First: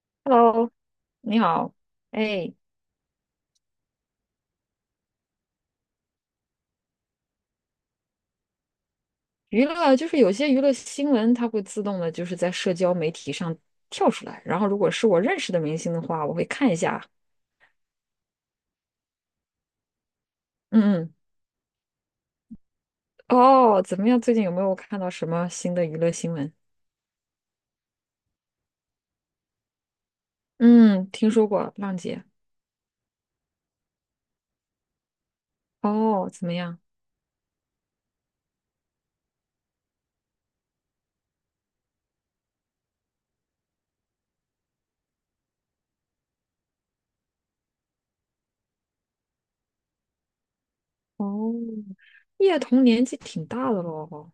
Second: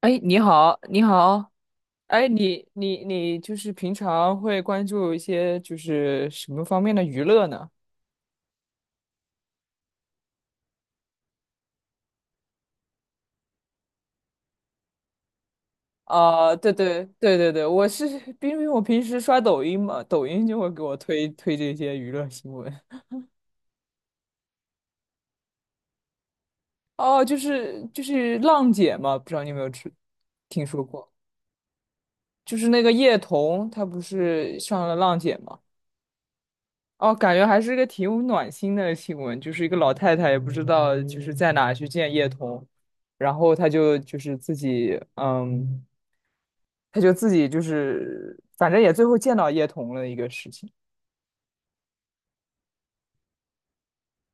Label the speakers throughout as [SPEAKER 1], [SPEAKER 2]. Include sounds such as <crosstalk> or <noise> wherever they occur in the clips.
[SPEAKER 1] 哎，你
[SPEAKER 2] 喽，
[SPEAKER 1] 好，你
[SPEAKER 2] 你
[SPEAKER 1] 好，
[SPEAKER 2] 好，
[SPEAKER 1] 哎，
[SPEAKER 2] 哎，
[SPEAKER 1] 你就是平常会关注一些就是什么方面的娱乐呢？
[SPEAKER 2] 娱乐就是有些娱乐新闻，它会自动的，就是在社交媒体上跳出来。然后，如果是我认识的明星的话，我会
[SPEAKER 1] 啊、
[SPEAKER 2] 看
[SPEAKER 1] 对
[SPEAKER 2] 一下。
[SPEAKER 1] 对对对对，我是因为我平时刷抖音嘛，抖音就会给我
[SPEAKER 2] 嗯
[SPEAKER 1] 推这些娱乐新闻。
[SPEAKER 2] 嗯，哦，怎么样？最近有没有看到什么新的娱乐新闻？
[SPEAKER 1] 哦，就是浪姐嘛，不知道你有没有听说
[SPEAKER 2] 嗯，
[SPEAKER 1] 过？
[SPEAKER 2] 听说过浪姐。
[SPEAKER 1] 就是那个叶童，她不是上了浪姐吗？
[SPEAKER 2] 哦，怎么样？
[SPEAKER 1] 哦，感觉还是个挺有暖心的新闻，就是一个老太太也不知道就是在哪去见叶童，然后她就是自己，她就自己就是反正也最后见到叶童了一个事情，
[SPEAKER 2] 哦，叶童年纪挺大的喽。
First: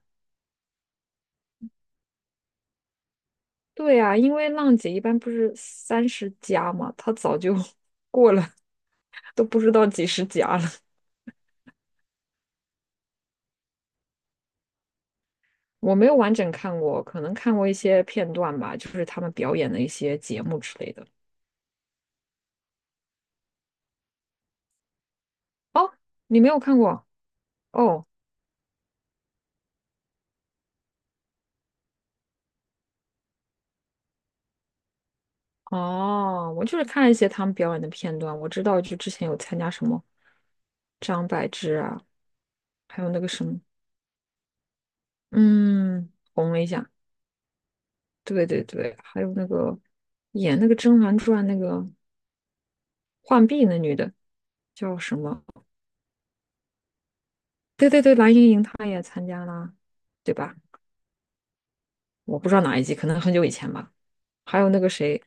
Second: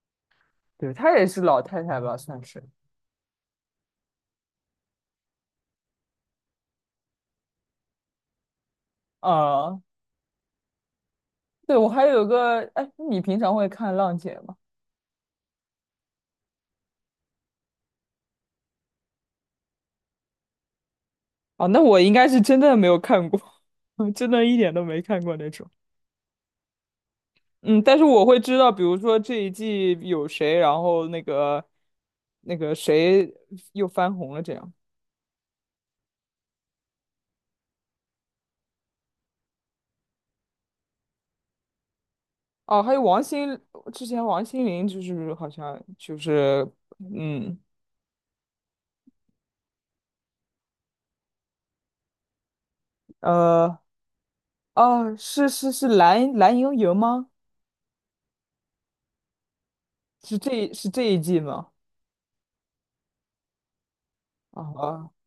[SPEAKER 1] 对，她也是老太太吧，算是，
[SPEAKER 2] 对呀，因为浪姐一般不是30+嘛，她早就 <laughs> 过了，都不知
[SPEAKER 1] 啊、
[SPEAKER 2] 道几十加了。
[SPEAKER 1] 对，我还有个，哎，你平常会看浪姐吗？
[SPEAKER 2] 我没有完整看过，可能看过一些片段吧，就是他们表演的一些节目之类的。
[SPEAKER 1] 哦，那我应该是真的没有看过，<laughs> 真的一点都没看过那种。
[SPEAKER 2] 哦，你没有看过？
[SPEAKER 1] 嗯，但是
[SPEAKER 2] 哦
[SPEAKER 1] 我会知道，比如说这一季有谁，然后那个那个谁又翻红了这样。
[SPEAKER 2] 哦，我就是看了一些他们表演的片段，我知道就之前有参加什么张柏芝啊，
[SPEAKER 1] 哦，还
[SPEAKER 2] 还
[SPEAKER 1] 有
[SPEAKER 2] 有那
[SPEAKER 1] 王
[SPEAKER 2] 个什么，
[SPEAKER 1] 心，之前王心凌就是好像
[SPEAKER 2] 嗯，
[SPEAKER 1] 就
[SPEAKER 2] 红了
[SPEAKER 1] 是
[SPEAKER 2] 一下，
[SPEAKER 1] 嗯
[SPEAKER 2] 对对对，还有那个演那个《甄嬛传》那个浣碧
[SPEAKER 1] 呃
[SPEAKER 2] 那女的叫
[SPEAKER 1] 哦
[SPEAKER 2] 什么？
[SPEAKER 1] 是蓝盈莹吗？
[SPEAKER 2] 对对对，蓝盈莹她也参加了，对吧？
[SPEAKER 1] 是这一季吗？
[SPEAKER 2] 我不知道哪一季，可能很久以前吧。还
[SPEAKER 1] 啊
[SPEAKER 2] 有那个
[SPEAKER 1] 啊，
[SPEAKER 2] 谁，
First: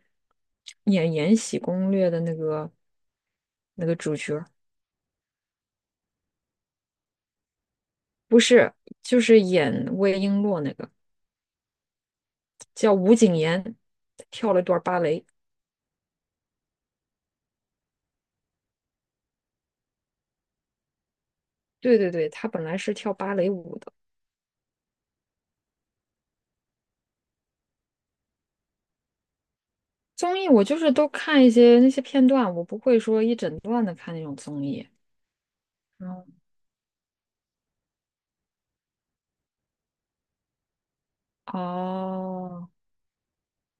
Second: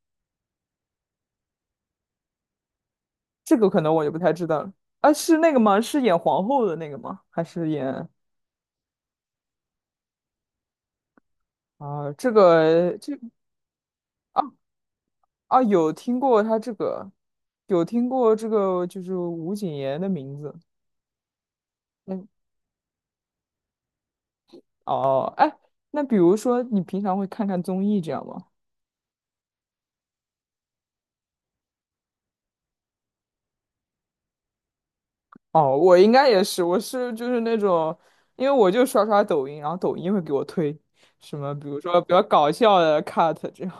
[SPEAKER 2] 演《延禧攻略》的那个
[SPEAKER 1] 这个可
[SPEAKER 2] 那
[SPEAKER 1] 能
[SPEAKER 2] 个
[SPEAKER 1] 我就
[SPEAKER 2] 主
[SPEAKER 1] 不太
[SPEAKER 2] 角儿，
[SPEAKER 1] 知道了。啊，是那个吗？是演皇后的那个吗？还是演
[SPEAKER 2] 不是，就是演魏璎珞那个
[SPEAKER 1] 啊这
[SPEAKER 2] 叫
[SPEAKER 1] 个这？
[SPEAKER 2] 吴谨言，
[SPEAKER 1] 啊？
[SPEAKER 2] 跳了一段芭蕾。
[SPEAKER 1] 啊，有听过他这个，有听过这个，就是吴谨言的名字。
[SPEAKER 2] 对对
[SPEAKER 1] 嗯，
[SPEAKER 2] 对，她本来是跳芭蕾舞的。
[SPEAKER 1] 哦，哎，那比如说你平常会看看综艺这样吗？
[SPEAKER 2] 综艺我就是都看一些那些片段，我不会说一整段的看那种综艺。
[SPEAKER 1] 哦，我应
[SPEAKER 2] 嗯，
[SPEAKER 1] 该也是，我是就是那种，因为我就刷抖音，然后抖音会给我推什么，比如说比较搞
[SPEAKER 2] 哦，
[SPEAKER 1] 笑的 cut 这样，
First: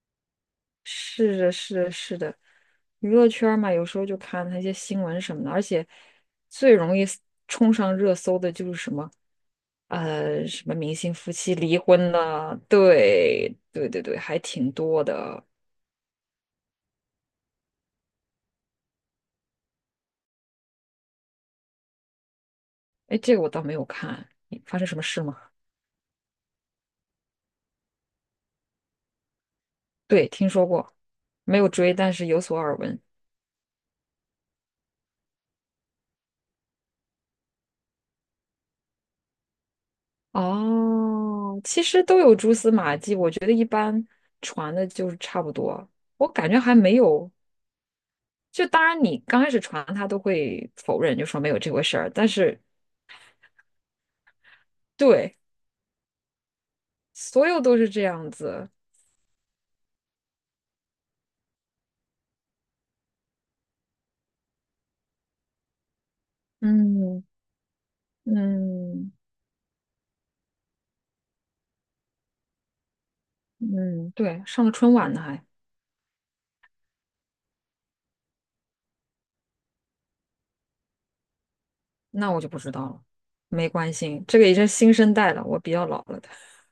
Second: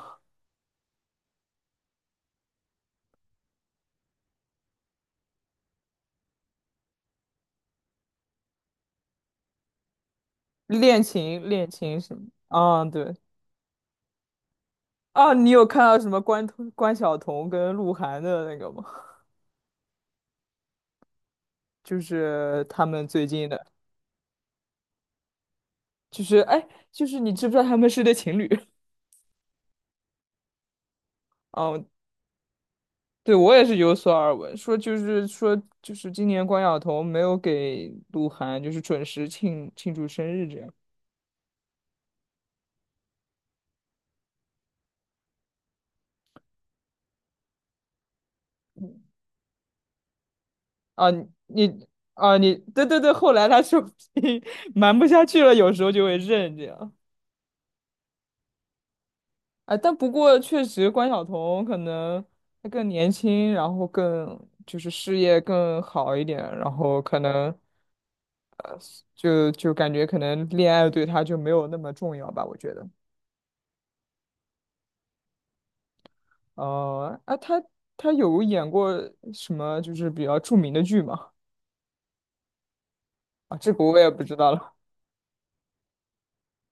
[SPEAKER 2] 是的，是的，是的，娱乐圈儿嘛，有时候就看那些新闻什么的，而且最容易 冲上热搜的就是什么什么明
[SPEAKER 1] 恋
[SPEAKER 2] 星夫
[SPEAKER 1] 情
[SPEAKER 2] 妻
[SPEAKER 1] 恋
[SPEAKER 2] 离
[SPEAKER 1] 情
[SPEAKER 2] 婚
[SPEAKER 1] 什么。
[SPEAKER 2] 了，
[SPEAKER 1] 啊，对，
[SPEAKER 2] 对对对对，还挺多
[SPEAKER 1] 啊，
[SPEAKER 2] 的。
[SPEAKER 1] 你有看到什么关晓彤跟鹿晗的那个吗？就是他们
[SPEAKER 2] 哎，
[SPEAKER 1] 最
[SPEAKER 2] 这个
[SPEAKER 1] 近
[SPEAKER 2] 我倒
[SPEAKER 1] 的，
[SPEAKER 2] 没有看，发生什么事吗？
[SPEAKER 1] 就是哎，就是你知不知道他们是对情侣？
[SPEAKER 2] 对，听说过，没有
[SPEAKER 1] 哦，
[SPEAKER 2] 追，但是有所耳闻。
[SPEAKER 1] 对，我也是有所耳闻，说就是说就是今年关晓彤没有给鹿晗就是准时庆祝生日这样。
[SPEAKER 2] 哦，其实都有蛛丝马迹，我觉得一般传的就是差不多。我感觉还没有，就当然你刚开始传他都会否
[SPEAKER 1] 啊，
[SPEAKER 2] 认，就说没有这回
[SPEAKER 1] 你
[SPEAKER 2] 事儿，但
[SPEAKER 1] 啊你
[SPEAKER 2] 是
[SPEAKER 1] 对对对，后来他说机 <laughs> 瞒不下
[SPEAKER 2] 对，
[SPEAKER 1] 去了，有时候就会认这样。
[SPEAKER 2] 所有都是这样子。
[SPEAKER 1] 啊，但不过确实关晓彤可能她更年轻，然后更就是事业更好一点，然后可
[SPEAKER 2] 嗯
[SPEAKER 1] 能
[SPEAKER 2] 嗯
[SPEAKER 1] 就感觉可能恋爱对她就没有那么重要吧，我觉得。
[SPEAKER 2] 嗯，对，上了春晚呢还。
[SPEAKER 1] 哦啊，他他有演过什么就是比较著名的剧吗？
[SPEAKER 2] 那我就不知道了，
[SPEAKER 1] 啊，
[SPEAKER 2] 没
[SPEAKER 1] 这个
[SPEAKER 2] 关
[SPEAKER 1] 我也不
[SPEAKER 2] 心，
[SPEAKER 1] 知
[SPEAKER 2] 这个
[SPEAKER 1] 道
[SPEAKER 2] 也是
[SPEAKER 1] 了。
[SPEAKER 2] 新生代了，我比较老了的。<laughs>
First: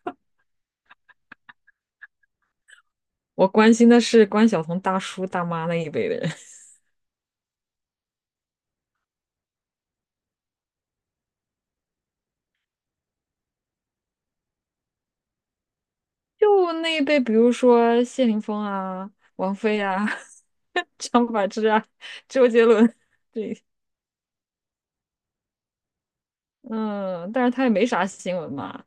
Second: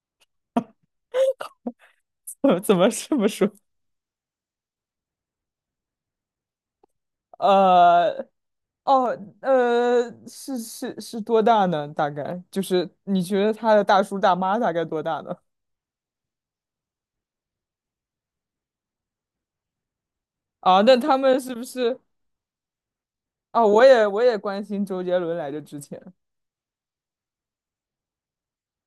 [SPEAKER 1] <laughs> 怎么这么
[SPEAKER 2] 我
[SPEAKER 1] 说？
[SPEAKER 2] 关心的是关晓彤大叔大妈那一辈的人，
[SPEAKER 1] 呃，哦，是多大呢？大概就是你觉得他的大叔大妈大概多大呢？
[SPEAKER 2] <laughs> 就那一辈，比如说谢霆锋啊、王菲啊、
[SPEAKER 1] 啊，那
[SPEAKER 2] <laughs>
[SPEAKER 1] 他
[SPEAKER 2] 张
[SPEAKER 1] 们
[SPEAKER 2] 柏
[SPEAKER 1] 是不
[SPEAKER 2] 芝啊、
[SPEAKER 1] 是？
[SPEAKER 2] 周杰伦，对，
[SPEAKER 1] 啊，我也关心周杰伦来着之前，
[SPEAKER 2] 嗯，但是他也没啥新闻嘛，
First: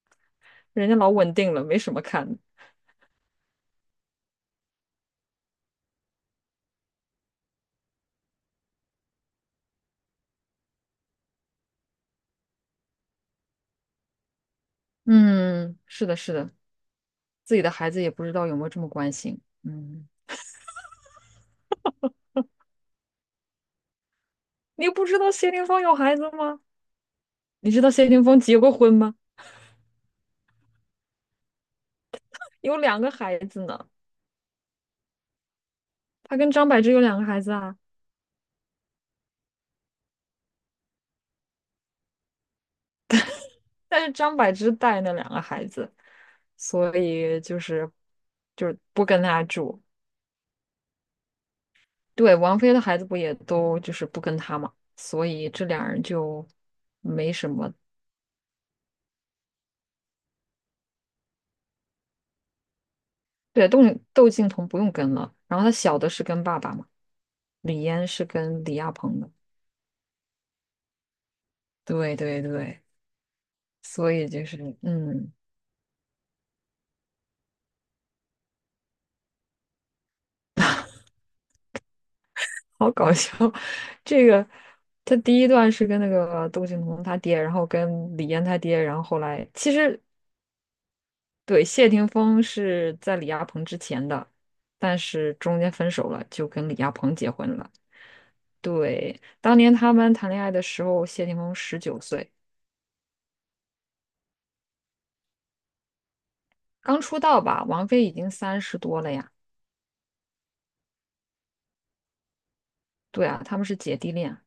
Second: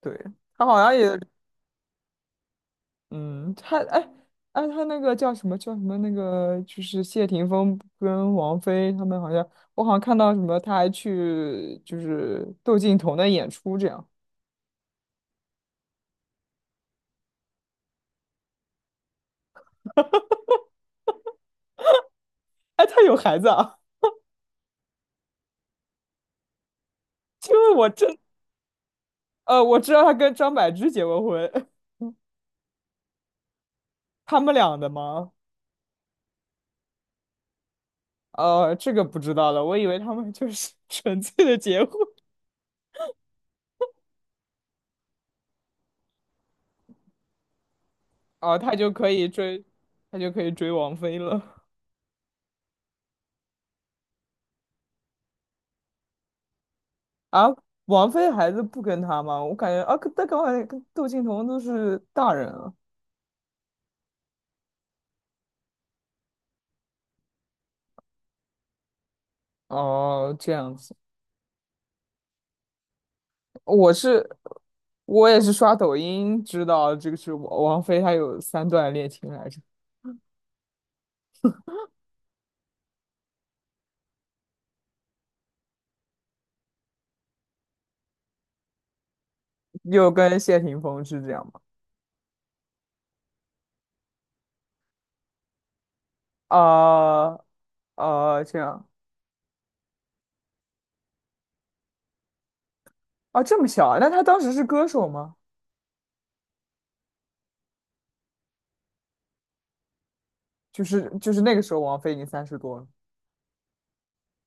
[SPEAKER 1] 对，他好
[SPEAKER 2] 人
[SPEAKER 1] 像
[SPEAKER 2] 家老
[SPEAKER 1] 也。
[SPEAKER 2] 稳定了，没什么看的。
[SPEAKER 1] 嗯，他哎哎，他那个叫什么那个，就是谢霆锋跟王菲他们好像，我好像看到什么，他还去就是窦靖童的演出这样。
[SPEAKER 2] 嗯，是的，是的，自己的孩子也不知道有没有这么关心。嗯，
[SPEAKER 1] 哎，他有孩子啊？
[SPEAKER 2] 你不知道谢霆锋有孩子吗？
[SPEAKER 1] <laughs> 因
[SPEAKER 2] 你
[SPEAKER 1] 为
[SPEAKER 2] 知
[SPEAKER 1] 我
[SPEAKER 2] 道谢
[SPEAKER 1] 真
[SPEAKER 2] 霆锋结过婚吗？
[SPEAKER 1] 我知道他跟张柏芝结过婚，
[SPEAKER 2] 有两个孩子呢。
[SPEAKER 1] <laughs> 他们俩的吗？
[SPEAKER 2] 他跟张柏芝有两个孩子啊，
[SPEAKER 1] 呃，这个不知道了，我以为他们就是 <laughs> 纯粹的结婚，
[SPEAKER 2] 但是张柏芝带那两个孩子，所以就是
[SPEAKER 1] 哦、
[SPEAKER 2] 就
[SPEAKER 1] 他
[SPEAKER 2] 是
[SPEAKER 1] 就
[SPEAKER 2] 不
[SPEAKER 1] 可
[SPEAKER 2] 跟
[SPEAKER 1] 以
[SPEAKER 2] 他
[SPEAKER 1] 追，
[SPEAKER 2] 住。
[SPEAKER 1] 他就可以追王菲了
[SPEAKER 2] 对，王菲的孩子不也都就是不跟他嘛，所以这俩人就没
[SPEAKER 1] 啊。
[SPEAKER 2] 什么。
[SPEAKER 1] 王菲孩子不跟他吗？我感觉啊，可但刚才跟窦靖童都是大人啊。
[SPEAKER 2] 对，窦靖童不用跟了，然后他小的是跟爸爸嘛，李嫣是跟李亚鹏的。
[SPEAKER 1] 哦，这样子，
[SPEAKER 2] 对对对，
[SPEAKER 1] 我
[SPEAKER 2] 所
[SPEAKER 1] 是
[SPEAKER 2] 以就是
[SPEAKER 1] 我
[SPEAKER 2] 嗯，
[SPEAKER 1] 也是刷抖音知道这个是王菲，她有三段恋情来着，
[SPEAKER 2] 好搞笑。<laughs> 这个他第一段是跟那个窦靖童他爹，然后跟李嫣他爹，然后后来其实
[SPEAKER 1] 又跟谢霆锋是这样吗？
[SPEAKER 2] 对，谢霆锋是在李亚鹏之前的，但是中间分手了，就跟李亚鹏结
[SPEAKER 1] 啊、
[SPEAKER 2] 婚了。
[SPEAKER 1] 啊，这样
[SPEAKER 2] 对，当年他们谈恋爱的时候，谢霆锋19岁，
[SPEAKER 1] 啊，这么小啊？那她当时是歌手吗？
[SPEAKER 2] 刚出道吧，王菲已经30多了呀。
[SPEAKER 1] 就是那个时候王菲已经三十多了，
[SPEAKER 2] 对啊，他们是姐弟恋，好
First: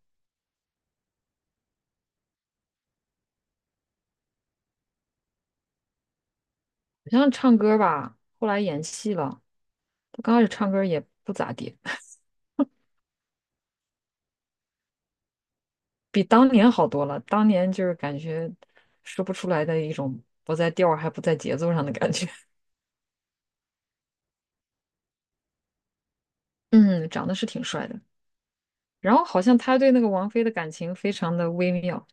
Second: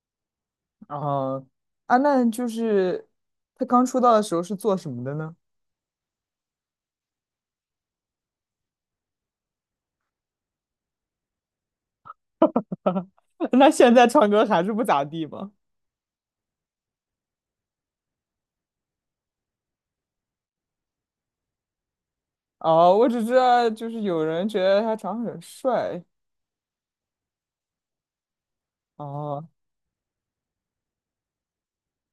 [SPEAKER 1] 啊啊，那就是她刚出道的时候是做什么的呢？
[SPEAKER 2] 像唱歌吧，后来演戏了。他刚开始唱歌也不咋地，<laughs>
[SPEAKER 1] <laughs> 那现在唱歌还是不咋地吗？
[SPEAKER 2] 比当年好多了。当年就是感觉说不出来的一种不在调儿还不在节奏上的感觉。
[SPEAKER 1] 哦，我只知道就是有人觉得他长得很帅。
[SPEAKER 2] <laughs> 嗯，长得是挺帅的。然后好
[SPEAKER 1] 哦，
[SPEAKER 2] 像他对那个王菲的感情非常的微妙，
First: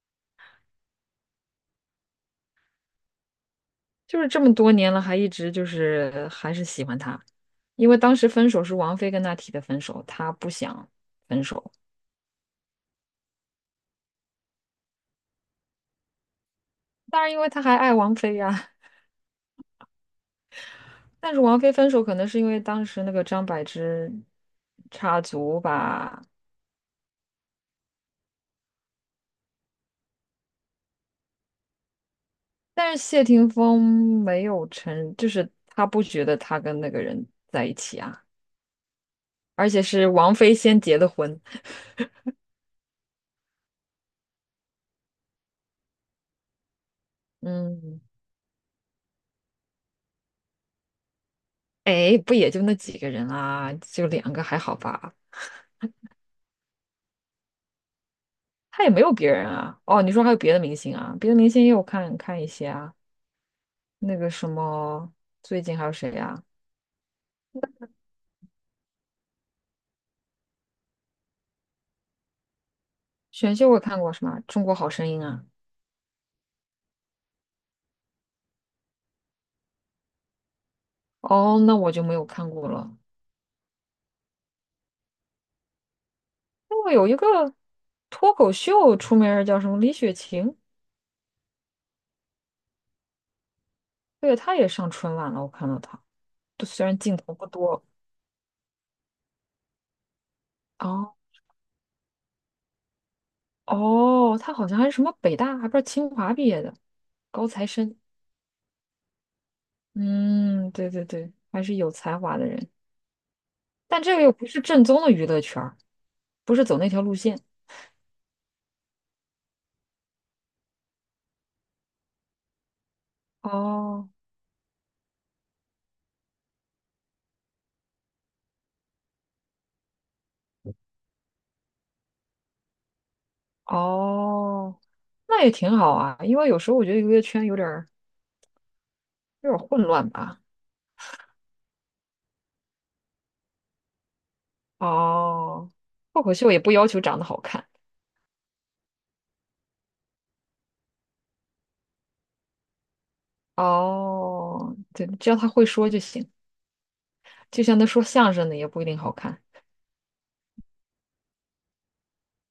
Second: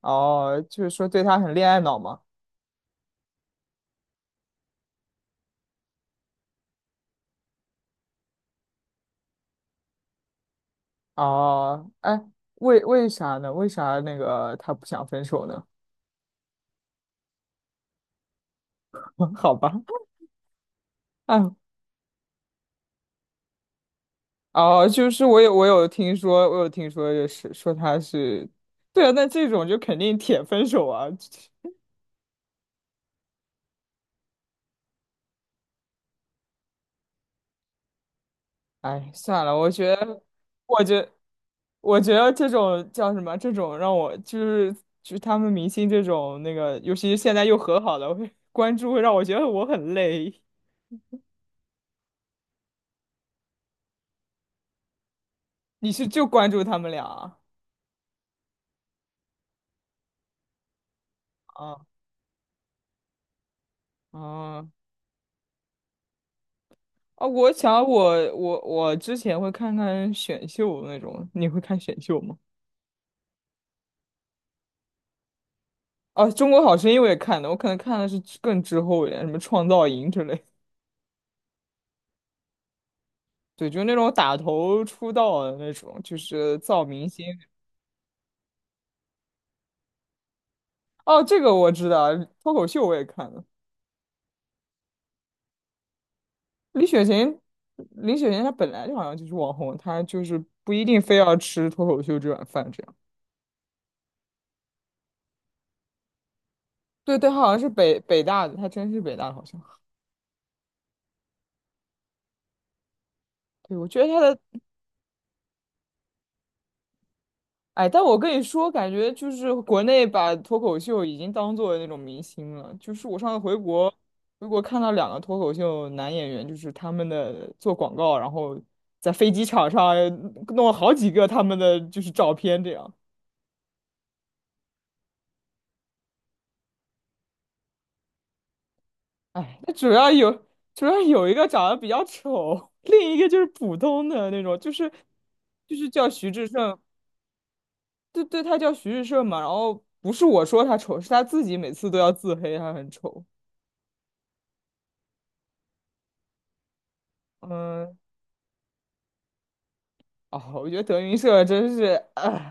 [SPEAKER 1] 哦，就是说对他很恋爱脑嘛。
[SPEAKER 2] 就是这么多年了，还一直就是还是喜欢她，因为当时分手是王菲跟他提的分手，他不想分手，
[SPEAKER 1] 哦，哎，为啥呢？为啥那个他不想分手呢？
[SPEAKER 2] 当然因为他还爱王菲呀。
[SPEAKER 1] <laughs> 好吧，
[SPEAKER 2] 但
[SPEAKER 1] 哎，
[SPEAKER 2] 是王菲分手可能是因为当时那个张柏芝
[SPEAKER 1] 哦，就
[SPEAKER 2] 插
[SPEAKER 1] 是
[SPEAKER 2] 足
[SPEAKER 1] 我有听
[SPEAKER 2] 吧，
[SPEAKER 1] 说，我有听说，就是说他是，对啊，那这种就肯定铁分手啊。
[SPEAKER 2] 但是谢霆锋没有承，就是他不觉得他跟那个人在一起啊，
[SPEAKER 1] 哎，算了，
[SPEAKER 2] 而
[SPEAKER 1] 我
[SPEAKER 2] 且
[SPEAKER 1] 觉
[SPEAKER 2] 是
[SPEAKER 1] 得，
[SPEAKER 2] 王菲先
[SPEAKER 1] 我
[SPEAKER 2] 结
[SPEAKER 1] 觉
[SPEAKER 2] 的婚，
[SPEAKER 1] 我觉得这种叫什么？这种让我就是就是他们明星这种那个，尤其是现在
[SPEAKER 2] <laughs>
[SPEAKER 1] 又和好
[SPEAKER 2] 嗯。
[SPEAKER 1] 了，会关注会让我觉得我很累。
[SPEAKER 2] 哎，不也就那几个人啊，就两个还好吧？
[SPEAKER 1] 你是就关注他们俩啊？
[SPEAKER 2] 他也没有别人啊。哦，你说还有别的明星啊？别的明星也有
[SPEAKER 1] 哦
[SPEAKER 2] 看看一些啊。那个什
[SPEAKER 1] 啊
[SPEAKER 2] 么，最近还有谁啊？
[SPEAKER 1] 啊！我之前会看看选秀那种，你会看选秀吗？
[SPEAKER 2] 选秀我看过什么《中国好声音》啊？
[SPEAKER 1] 啊，《中国好声音》我也看的，我可能看的是之更滞后一点，什么创造营之类
[SPEAKER 2] 哦，那我就没有看过了。
[SPEAKER 1] 对，就那种打头出道的那种，就是
[SPEAKER 2] 那
[SPEAKER 1] 造
[SPEAKER 2] 个有
[SPEAKER 1] 明
[SPEAKER 2] 一
[SPEAKER 1] 星。
[SPEAKER 2] 个脱口秀出名儿叫什么李雪琴，
[SPEAKER 1] 哦，这个我知道，脱口秀我也看了。
[SPEAKER 2] 对，她也上春晚了，我看到她，对虽
[SPEAKER 1] 李
[SPEAKER 2] 然
[SPEAKER 1] 雪
[SPEAKER 2] 镜头
[SPEAKER 1] 琴，
[SPEAKER 2] 不多。
[SPEAKER 1] 李雪琴她本来就好像就是网红，她就是不一定
[SPEAKER 2] 哦
[SPEAKER 1] 非要吃脱口秀这碗饭这样。
[SPEAKER 2] 哦，她好像还是什么北大，还不是清华毕业的
[SPEAKER 1] 对对，她
[SPEAKER 2] 高
[SPEAKER 1] 好像
[SPEAKER 2] 材
[SPEAKER 1] 是
[SPEAKER 2] 生。
[SPEAKER 1] 北大的，她真是北大的，好像。
[SPEAKER 2] 嗯，对对对，还是有才华的人，
[SPEAKER 1] 对，我觉
[SPEAKER 2] 但
[SPEAKER 1] 得
[SPEAKER 2] 这
[SPEAKER 1] 她
[SPEAKER 2] 个又
[SPEAKER 1] 的
[SPEAKER 2] 不是正宗的娱乐圈儿，不是走那条路线。
[SPEAKER 1] 哎，但我跟你说，感觉就是国内把脱口秀已经当做那种明星了。就是我上次回国，
[SPEAKER 2] 哦
[SPEAKER 1] 回国看到两个脱口秀男演员，就是他们的做广告，然后在飞机场上弄了好几个他们的就是照片，这样。
[SPEAKER 2] 哦，那也挺好啊，因为有时候我觉得娱乐圈有点儿有点
[SPEAKER 1] 哎，
[SPEAKER 2] 儿
[SPEAKER 1] 那
[SPEAKER 2] 混
[SPEAKER 1] 主
[SPEAKER 2] 乱
[SPEAKER 1] 要有
[SPEAKER 2] 吧。
[SPEAKER 1] 主要有一个长得比较丑，另一个就是普通的那种，就是
[SPEAKER 2] 哦，
[SPEAKER 1] 就是叫
[SPEAKER 2] 脱
[SPEAKER 1] 徐
[SPEAKER 2] 口
[SPEAKER 1] 志
[SPEAKER 2] 秀也不
[SPEAKER 1] 胜，
[SPEAKER 2] 要求长得好看。
[SPEAKER 1] 对对，他叫徐志胜嘛。然后不是我说他丑，是他自己每次都要自黑，他很丑。
[SPEAKER 2] 哦，对，只要他会说就行，就像他
[SPEAKER 1] 嗯，
[SPEAKER 2] 说相声的也不一定好看。
[SPEAKER 1] 哦，我觉得德云社真是，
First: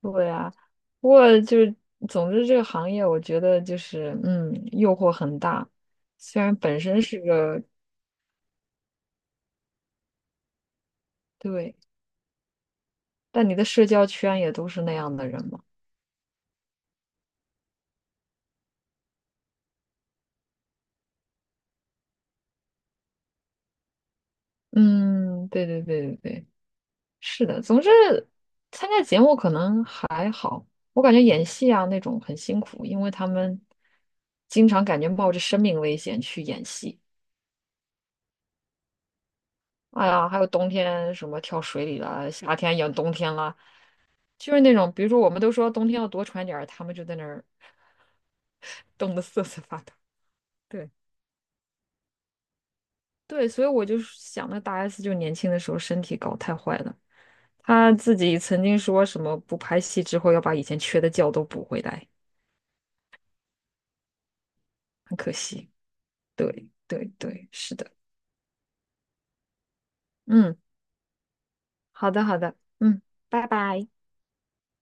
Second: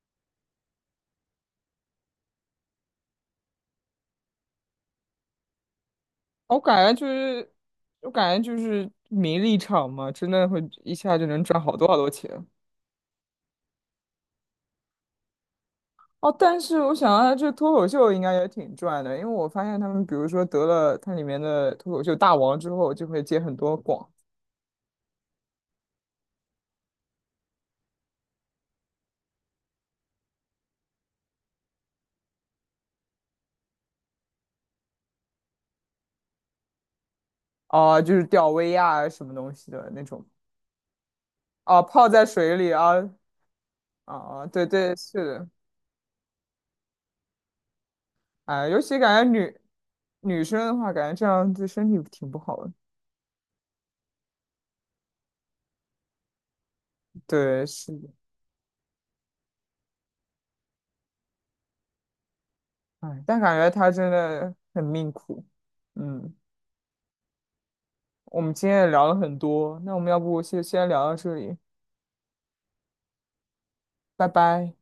[SPEAKER 2] 对啊，不过就是总之这个行业，我觉得就是嗯，诱惑很大，虽然
[SPEAKER 1] 我
[SPEAKER 2] 本
[SPEAKER 1] 感觉
[SPEAKER 2] 身
[SPEAKER 1] 就
[SPEAKER 2] 是
[SPEAKER 1] 是，
[SPEAKER 2] 个
[SPEAKER 1] 我感觉就是名利场嘛，真的会一下就能赚好
[SPEAKER 2] 对。
[SPEAKER 1] 多好多钱。
[SPEAKER 2] 但你的社交圈也都是那样的人嘛。
[SPEAKER 1] 哦，但是我想啊，这脱口秀应该也挺赚的，因为我发现他们，比如说得了它里面的脱口秀大王之后，就会接很多广，
[SPEAKER 2] 嗯，对对对对对，是的。总之，参加节目可能还好，我感觉演戏啊那种很辛苦，因为他们经常感觉冒着生命危险去演戏。
[SPEAKER 1] 啊，就是吊威亚啊什么东西的那
[SPEAKER 2] 哎
[SPEAKER 1] 种，
[SPEAKER 2] 呀，还有冬天什么跳
[SPEAKER 1] 哦、
[SPEAKER 2] 水里
[SPEAKER 1] 泡在
[SPEAKER 2] 了，
[SPEAKER 1] 水
[SPEAKER 2] 夏
[SPEAKER 1] 里
[SPEAKER 2] 天演
[SPEAKER 1] 啊，
[SPEAKER 2] 冬天了，
[SPEAKER 1] 啊、
[SPEAKER 2] 就是
[SPEAKER 1] 对
[SPEAKER 2] 那种，
[SPEAKER 1] 对，
[SPEAKER 2] 比如说
[SPEAKER 1] 是
[SPEAKER 2] 我们
[SPEAKER 1] 的，
[SPEAKER 2] 都说冬天要多穿点儿，他们就在那儿
[SPEAKER 1] 哎，尤
[SPEAKER 2] <laughs>
[SPEAKER 1] 其
[SPEAKER 2] 冻得
[SPEAKER 1] 感
[SPEAKER 2] 瑟
[SPEAKER 1] 觉
[SPEAKER 2] 瑟发抖。
[SPEAKER 1] 女女生的
[SPEAKER 2] 对
[SPEAKER 1] 话，感觉这样对身体挺不好的。
[SPEAKER 2] 对，所以我就想，那大 S 就年轻的时候身体搞太坏了。
[SPEAKER 1] 对，
[SPEAKER 2] 他
[SPEAKER 1] 是的。
[SPEAKER 2] 自己曾经说什么不拍戏之后要把以前缺的觉都补回来，
[SPEAKER 1] 哎，但感觉他真的很命
[SPEAKER 2] 很可
[SPEAKER 1] 苦。
[SPEAKER 2] 惜。
[SPEAKER 1] 嗯，
[SPEAKER 2] 对对对，是的，
[SPEAKER 1] 我们今天也聊了很多，那我们要不
[SPEAKER 2] 嗯，
[SPEAKER 1] 先聊到这里，
[SPEAKER 2] 好的好的，嗯，拜拜。
[SPEAKER 1] 拜拜。